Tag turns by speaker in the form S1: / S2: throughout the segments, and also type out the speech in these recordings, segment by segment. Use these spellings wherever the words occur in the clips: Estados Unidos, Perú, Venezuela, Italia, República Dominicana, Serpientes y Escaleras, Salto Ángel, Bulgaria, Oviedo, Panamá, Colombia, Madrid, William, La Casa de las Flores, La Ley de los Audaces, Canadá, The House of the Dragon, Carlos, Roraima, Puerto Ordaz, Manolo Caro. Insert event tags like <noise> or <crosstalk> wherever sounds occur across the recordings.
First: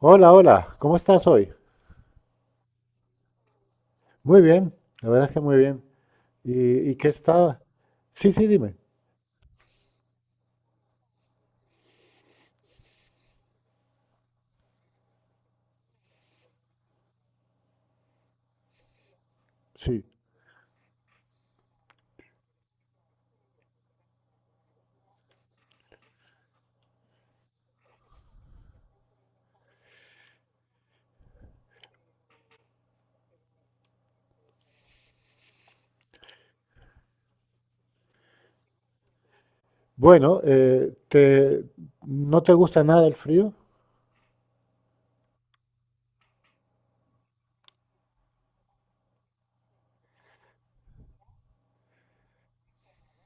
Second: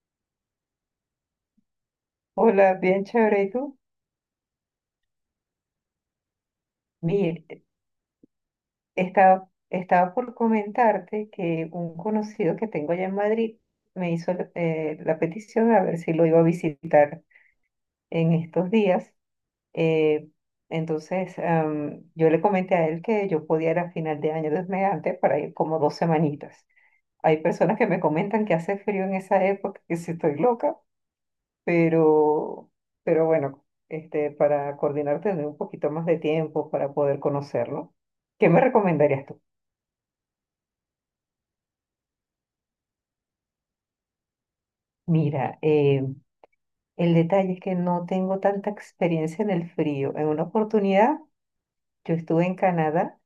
S1: Hola, hola, ¿cómo estás hoy?
S2: Hola, bien chévere. ¿Y tú?
S1: Muy bien, la verdad es que muy bien. ¿Y qué
S2: Mir,
S1: está? Sí, sí, dime.
S2: estaba por comentarte que un conocido que tengo allá en Madrid me hizo la petición a ver si lo iba a visitar en estos días.
S1: Sí.
S2: Eh, entonces, yo le comenté a él que yo podía ir a final de año Dios mediante para ir como dos semanitas. Hay personas que me comentan que hace frío en esa época, que si estoy loca, pero, bueno, este, para coordinar tener un poquito más de tiempo para poder conocerlo. ¿Qué me recomendarías tú?
S1: Bueno, ¿no te gusta nada el frío?
S2: Mira, el detalle es que no tengo tanta experiencia en el frío. En una oportunidad yo estuve en Canadá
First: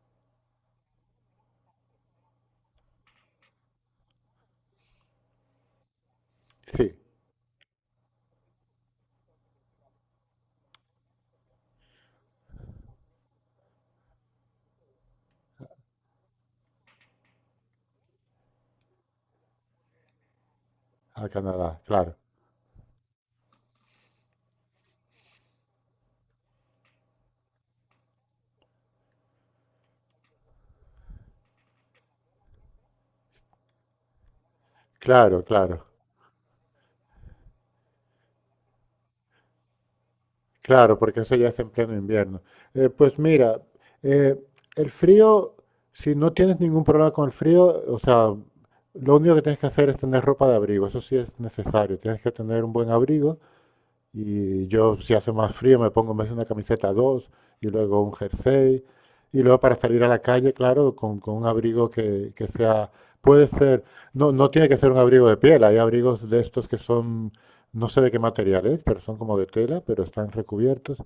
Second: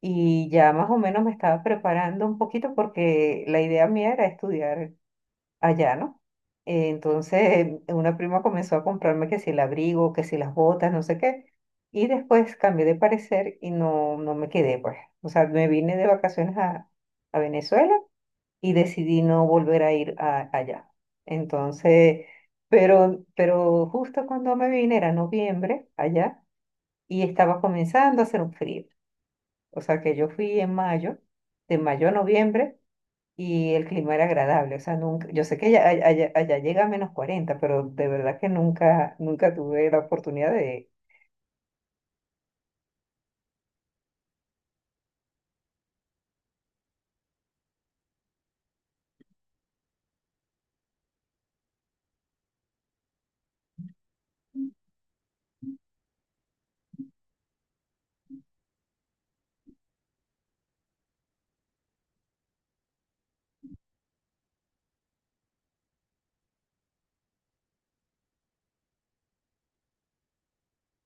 S2: y ya más o menos me estaba preparando un poquito porque la idea mía era estudiar allá, ¿no?
S1: Sí,
S2: Entonces, <laughs> una prima comenzó a comprarme que si el abrigo, que si las botas, no sé qué. Y después cambié de parecer y no, me quedé, pues. O sea, me vine de vacaciones a, Venezuela y decidí no volver a allá.
S1: a Canadá, claro.
S2: Entonces, pero, justo cuando me vine, era noviembre allá, y estaba comenzando a hacer un frío. O sea, que yo fui en mayo, de mayo a noviembre y el clima era agradable. O sea, nunca,
S1: Claro,
S2: yo sé que
S1: claro,
S2: allá, allá llega a menos 40 pero de verdad que nunca, nunca tuve la oportunidad de,
S1: claro, porque eso ya es en pleno invierno. Pues mira, eh, el frío, si no tienes ningún problema con el frío, o sea, lo único que tienes que hacer es tener ropa de abrigo, eso sí es necesario, tienes que tener un buen abrigo. Y yo, si hace más frío, me pongo en vez de una camiseta dos y luego un jersey. Y luego para salir a la calle, claro, con un abrigo que sea, puede ser, no, no tiene que ser un abrigo de piel, hay abrigos de estos que son, no sé de qué material es, pero son como de tela, pero están recubiertos.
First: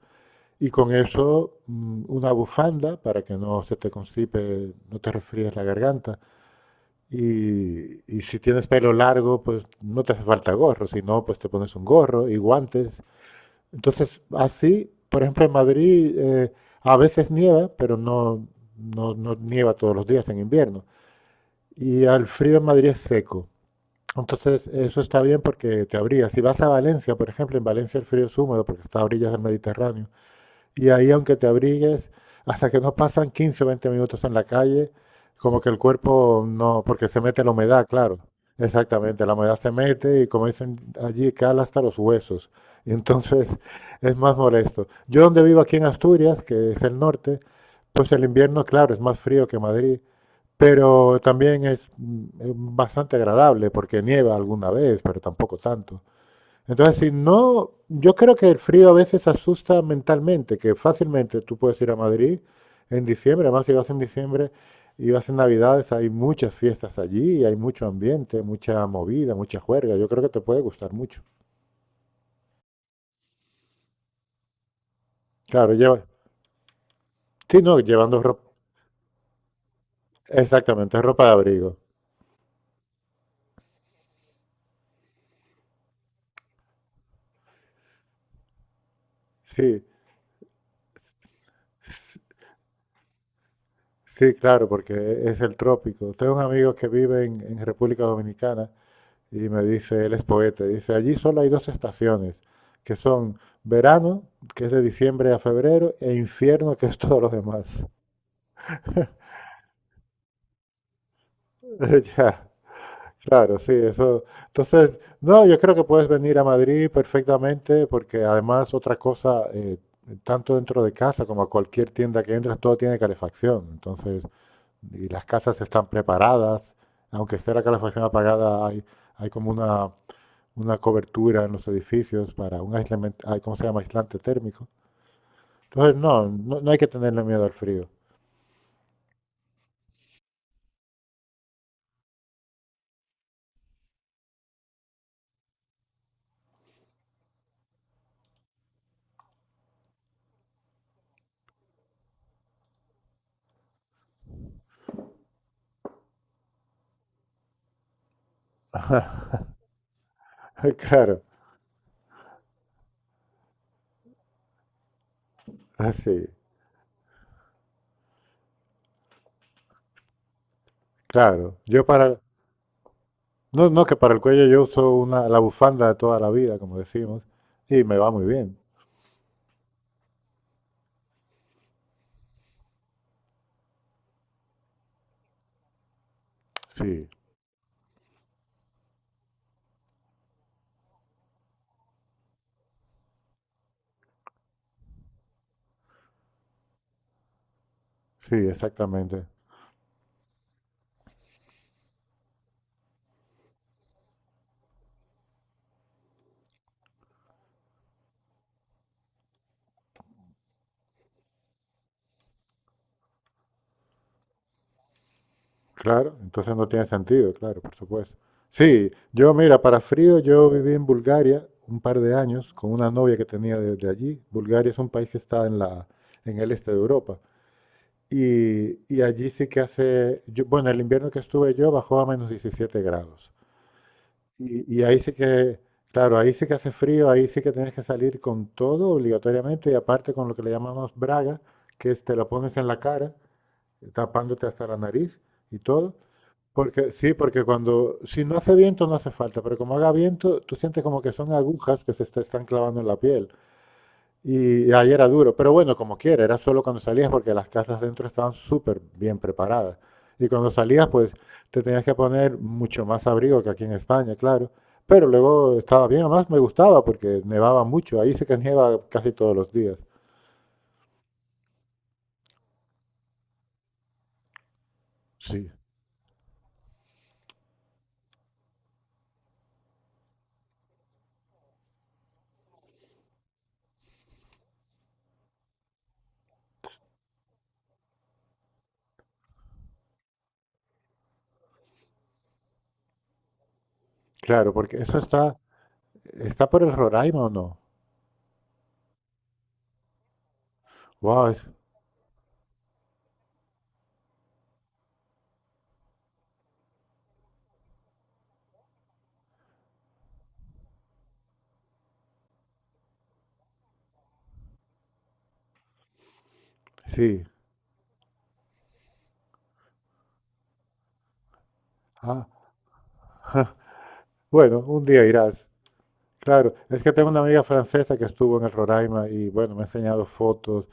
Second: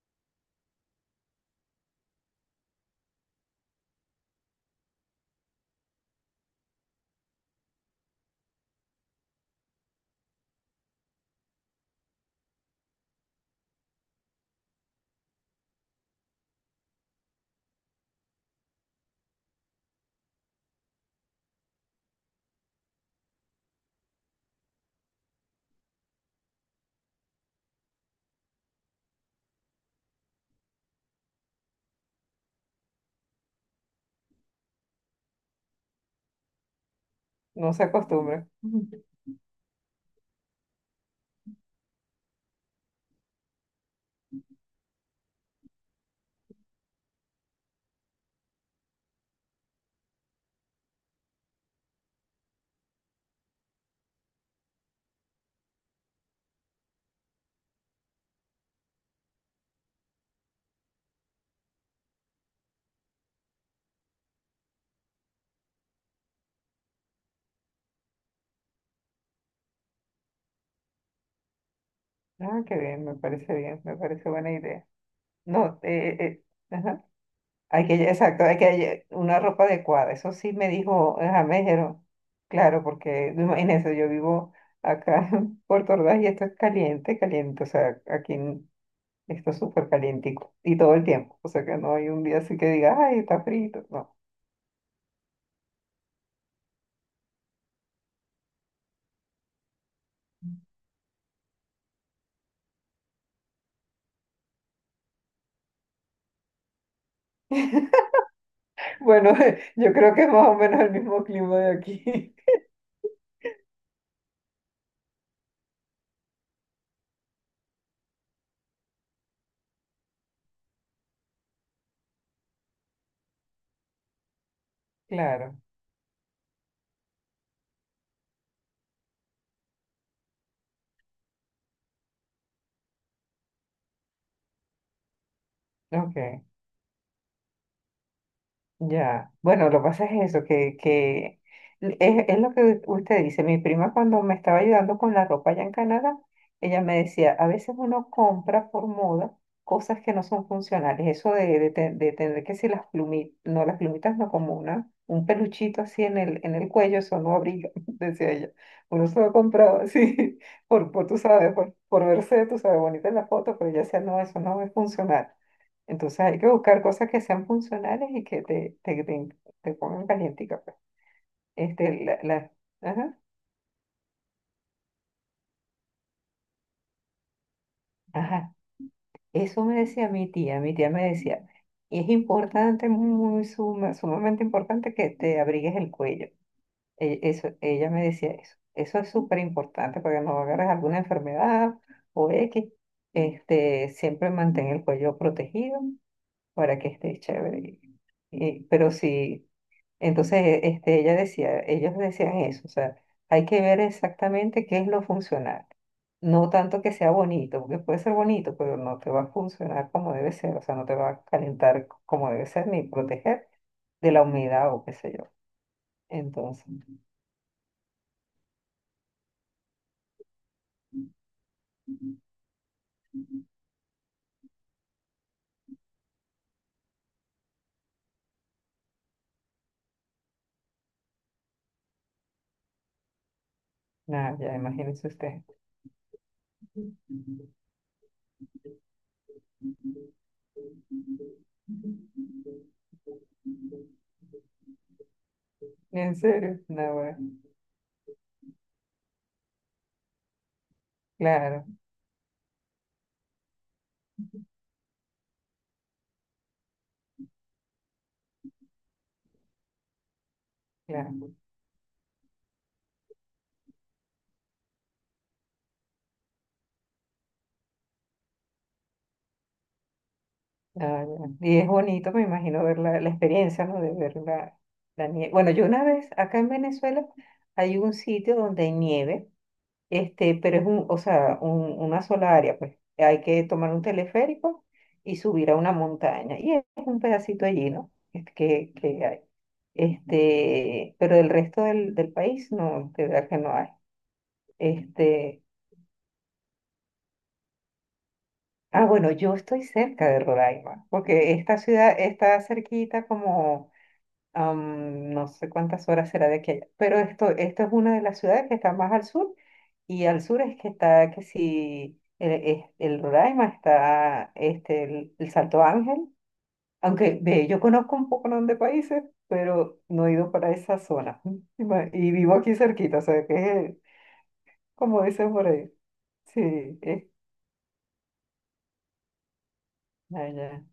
S1: Y con eso una bufanda para que no se te constipe, no te resfríes la garganta. Y si tienes pelo largo, pues no te hace falta gorro, si no, pues te pones un gorro y guantes. Entonces, así, por ejemplo, en Madrid a veces nieva, pero no nieva todos los días en invierno. Y al frío en Madrid es seco. Entonces, eso está bien porque te abrigas. Si vas a Valencia, por ejemplo, en Valencia el frío es húmedo porque está a orillas del Mediterráneo. Y ahí, aunque te abrigues, hasta que no pasan 15 o 20 minutos en la calle, como que el cuerpo no, porque se mete la
S2: no se
S1: humedad, claro.
S2: acostumbra. Ujú.
S1: Exactamente, la humedad se mete y como dicen allí, cala hasta los huesos. <laughs> Y entonces es más molesto. Yo donde vivo aquí en Asturias, que es el norte, pues el invierno, claro, es más frío que Madrid, pero también es bastante agradable porque nieva alguna vez, pero tampoco tanto. Entonces, si no, yo creo que el frío a veces asusta mentalmente, que fácilmente tú puedes ir a Madrid en diciembre, además si vas en diciembre y vas en Navidades, hay muchas fiestas allí, y hay mucho ambiente, mucha movida, mucha juerga, yo creo que te puede gustar mucho.
S2: Ah, qué bien, me parece buena idea.
S1: Claro,
S2: No,
S1: lleva,
S2: ajá.
S1: sí, no,
S2: Hay que,
S1: llevando
S2: exacto,
S1: ropa,
S2: hay que una ropa adecuada. Eso sí me
S1: exactamente,
S2: dijo,
S1: ropa de
S2: ajá, me
S1: abrigo,
S2: dijeron, claro, porque imagínense, yo vivo acá <laughs> en Puerto Ordaz y esto es caliente, caliente, o sea, esto es
S1: sí,
S2: súper calientico y todo el tiempo, o sea que no hay
S1: s-
S2: un día así que diga, ay, está frito, no.
S1: sí, claro, porque es el trópico. Tengo un amigo que vive en República Dominicana. Y me dice, él es poeta, dice, allí solo hay dos estaciones, que son verano, que es de diciembre a febrero, e infierno, que es todos los demás.
S2: Bueno, <laughs> yo creo que es más o menos el mismo clima de
S1: <laughs>
S2: aquí.
S1: Ya,
S2: <laughs>
S1: claro, sí, eso. Entonces, no, yo creo que puedes venir a Madrid perfectamente, porque además otra cosa, tanto dentro de casa como a cualquier tienda que entres todo tiene calefacción. Entonces, y las casas
S2: Claro,
S1: están preparadas, aunque esté la calefacción apagada, hay como una cobertura en los edificios para un aislamiento, ay, ¿cómo se llama? Aislante térmico. Entonces,
S2: ok.
S1: no hay que tenerle miedo al frío.
S2: Ya, bueno, lo que pasa es eso, que es, lo que usted dice. Mi prima cuando me estaba ayudando con la ropa allá en Canadá, ella me decía, a veces uno compra por moda cosas que no son funcionales. Eso de tener que si las plumitas, no, las plumitas no, como una, un peluchito así en el cuello, eso no abriga, <laughs> decía ella. Uno se lo compraba así, <laughs>
S1: <laughs>
S2: por, tú
S1: Claro,
S2: sabes, por, verse, tú sabes, bonita en la foto, pero ella decía, no, eso no es funcional. Entonces
S1: así,
S2: hay que buscar cosas que sean funcionales y que te pongan calientica, pues.
S1: claro.
S2: Este, ajá,
S1: No, no, que para el cuello yo uso una, la bufanda de toda la vida, como decimos, y me va muy
S2: ajá.
S1: bien.
S2: Eso me decía mi tía me decía, es importante, muy sumamente importante que te abrigues el cuello.
S1: Sí,
S2: Eso, ella me decía eso. Eso es súper importante para que no agarres alguna enfermedad o X. Este, siempre mantén el cuello protegido para que esté chévere.
S1: sí,
S2: Y- pero
S1: exactamente.
S2: si Entonces, este, ella decía, ellos decían eso, o sea, hay que ver exactamente qué es lo funcional. No tanto que sea bonito, porque puede ser bonito, pero no te va a funcionar como debe ser, o sea, no te va a calentar como debe ser, ni proteger de la humedad o qué sé yo.
S1: Claro, entonces
S2: Entonces,
S1: no tiene sentido, claro, por supuesto. Sí, yo mira, para frío yo viví en Bulgaria un par de años con una novia que tenía desde allí. Bulgaria es un país que está en la, en el este de Europa. Y allí sí que hace, yo- bueno, el invierno que estuve yo bajó a menos 17 grados.
S2: nada, ya
S1: Y ahí
S2: imagínense
S1: sí
S2: ustedes.
S1: que, claro, ahí sí que hace frío, ahí sí que tienes que salir con todo obligatoriamente y aparte con lo que le llamamos braga, que es te lo pones en la cara, tapándote hasta la nariz y todo.
S2: En serio,
S1: Porque
S2: no,
S1: sí,
S2: bueno,
S1: porque cuando, si no hace viento no hace falta, pero como haga viento, tú sientes como que son
S2: claro,
S1: agujas que se te están clavando en la piel. Y ahí era duro, pero bueno, como quiera, era solo cuando salías porque las casas dentro estaban súper bien preparadas. Y cuando salías, pues
S2: claro.
S1: te tenías que poner mucho más abrigo que aquí en España, claro. Pero luego estaba bien, además me gustaba porque nevaba mucho, ahí se que nieva casi todos los días.
S2: Ah, ya. Y es bonito, me imagino, ver la, la experiencia, ¿no? De ver la, la nieve.
S1: Sí,
S2: Bueno, yo una vez, acá en Venezuela, hay un sitio donde hay nieve, este, pero es un, o sea, una sola área, pues. Hay que tomar un teleférico y subir a una montaña. Y es un pedacito allí, ¿no? Es que hay. Este, pero el resto del, del país, no, este, de verdad que no hay.
S1: claro, porque eso está,
S2: Este,
S1: está por el Roraima o no.
S2: ah, bueno, yo estoy cerca de Roraima,
S1: Wow,
S2: porque esta ciudad está cerquita como no sé cuántas horas será de aquí a allá, pero esto es una de las ciudades que está más al sur y al sur es que está que si el, el Roraima está este, el Salto Ángel, aunque
S1: sí.
S2: ve, yo conozco un poco de países, pero no he ido para esa zona <laughs> y
S1: Ah,
S2: vivo aquí cerquita, o sea
S1: <laughs>
S2: que es
S1: bueno, un
S2: como
S1: día
S2: dicen
S1: irás.
S2: por ahí,
S1: Claro,
S2: sí,
S1: es que
S2: es
S1: tengo una amiga francesa que estuvo en el Roraima y bueno, me ha enseñado
S2: allá,
S1: fotos.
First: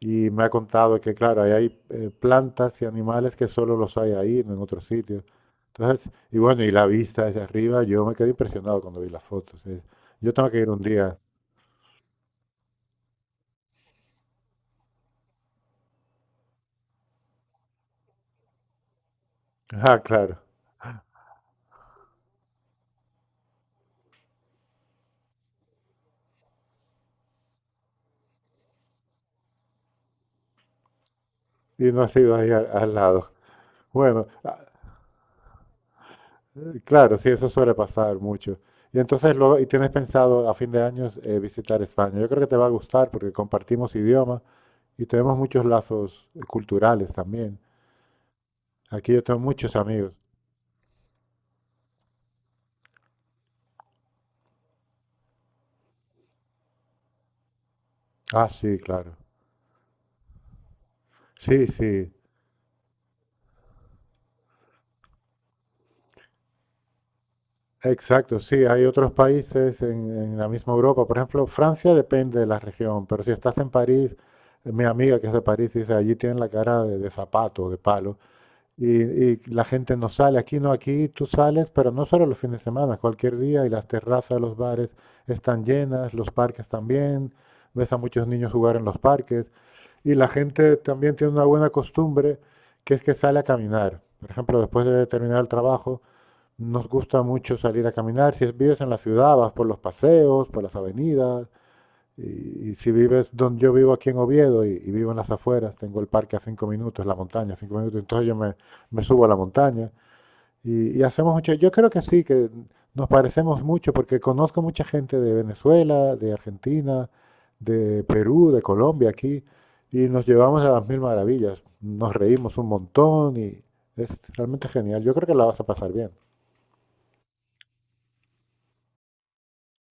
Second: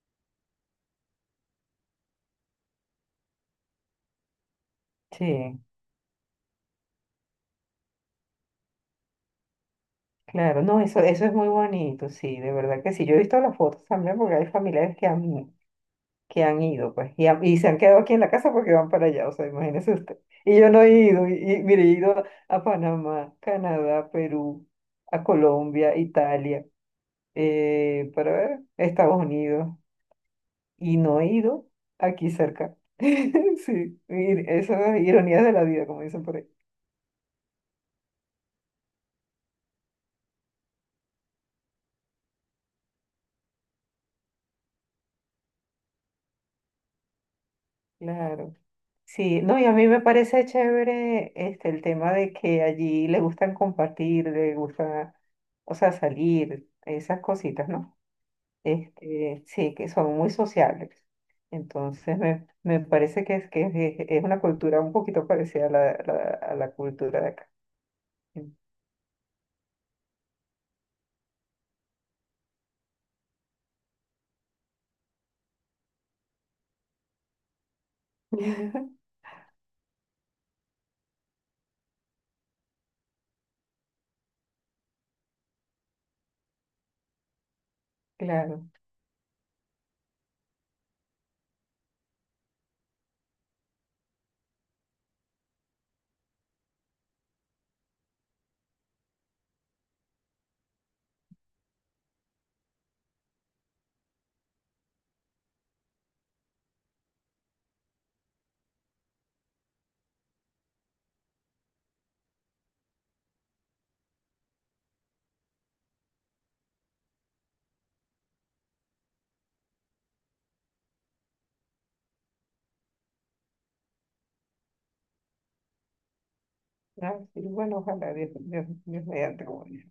S1: Y me ha contado que, claro, ahí hay plantas y animales que solo los hay ahí, no en otros sitios.
S2: sí.
S1: Entonces, y bueno, y la vista desde arriba, yo me quedé impresionado cuando vi las fotos. Yo tengo que
S2: Claro,
S1: ir un
S2: no, eso,
S1: día.
S2: eso es muy bonito, sí, de verdad que sí. Yo he visto las fotos también porque hay familiares que han ido, pues, y, y se han quedado aquí en la casa porque van para allá, o sea, imagínese
S1: Ah,
S2: usted.
S1: claro.
S2: Y yo no he ido, y mire, he ido a Panamá, Canadá, Perú, a Colombia, Italia, para ver, Estados Unidos, y no he ido
S1: Y no ha
S2: aquí
S1: sido ahí al,
S2: cerca.
S1: al lado.
S2: <laughs> Sí,
S1: Bueno,
S2: y esas ironías de la vida, como dicen por ahí.
S1: claro, sí, eso suele pasar mucho. Y entonces luego, y tienes pensado a fin de año visitar España. Yo creo que te va a gustar porque compartimos idioma y tenemos muchos lazos culturales también.
S2: Claro.
S1: Aquí yo tengo
S2: Sí, no, y a
S1: muchos
S2: mí me
S1: amigos.
S2: parece chévere este, el tema de que allí le gustan compartir, le gusta, o sea, salir, esas cositas, ¿no?
S1: Ah, sí, claro.
S2: Este, sí, que son muy sociables.
S1: Sí, sí,
S2: Entonces, me parece que es, una cultura un poquito parecida a la cultura de acá.
S1: exacto,
S2: En-
S1: sí, hay otros países en la misma Europa, por ejemplo, Francia depende de la región, pero si estás en París, mi amiga que es de París dice, allí tienen la cara de zapato, de palo, y,
S2: <laughs>
S1: y la gente no sale, aquí no, aquí tú sales, pero no solo los fines de semana, cualquier día, y las terrazas de los bares están llenas, los parques también, ves a muchos niños
S2: Claro,
S1: jugar en los parques, y la gente también tiene una buena costumbre, que es que sale a caminar, por ejemplo, después de terminar el trabajo. Nos gusta mucho salir a caminar. Si vives en la ciudad, vas por los paseos, por las avenidas. Y si vives donde yo vivo aquí en Oviedo y vivo en las afueras, tengo el parque a 5 minutos, la montaña a 5 minutos, entonces me subo a la montaña y hacemos mucho. Yo creo que sí, que nos parecemos mucho porque conozco mucha gente de Venezuela, de Argentina, de Perú, de Colombia aquí y nos llevamos a las mil maravillas. Nos reímos un montón y es realmente genial. Yo creo que la vas a pasar bien.
S2: ah, sí, bueno, ojalá, Dios mediante, como dice.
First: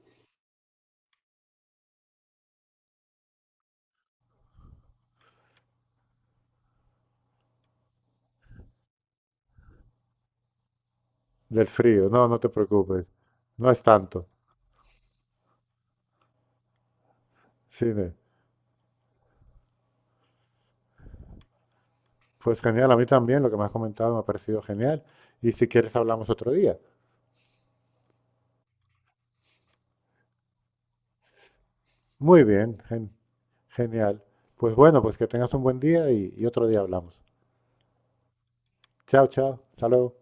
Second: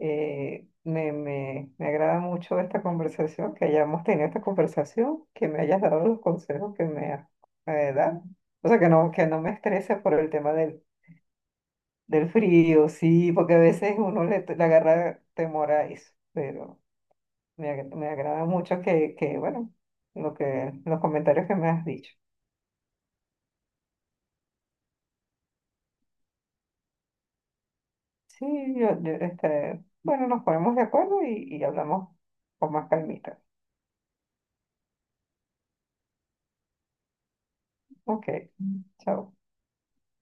S2: Me agrada mucho esta conversación, que hayamos tenido esta conversación, que me hayas dado los consejos que me has dado. O sea, que no me estrese por el tema del,
S1: Del frío, no,
S2: del
S1: no te
S2: frío,
S1: preocupes.
S2: sí, porque a
S1: No es
S2: veces uno
S1: tanto.
S2: le, le agarra temor a eso, pero... Me, me
S1: Cine.
S2: agrada mucho que, lo que, los comentarios que me has dicho.
S1: Pues genial, a mí también lo que me has comentado me ha parecido genial. Y si quieres hablamos otro día.
S2: Sí, este, bueno, nos ponemos de acuerdo y hablamos
S1: Muy
S2: con
S1: bien,
S2: más calmita.
S1: genial. Pues bueno, pues que tengas un buen día y otro día hablamos.
S2: Ok,
S1: Chao,
S2: chao.
S1: chao. Hasta luego.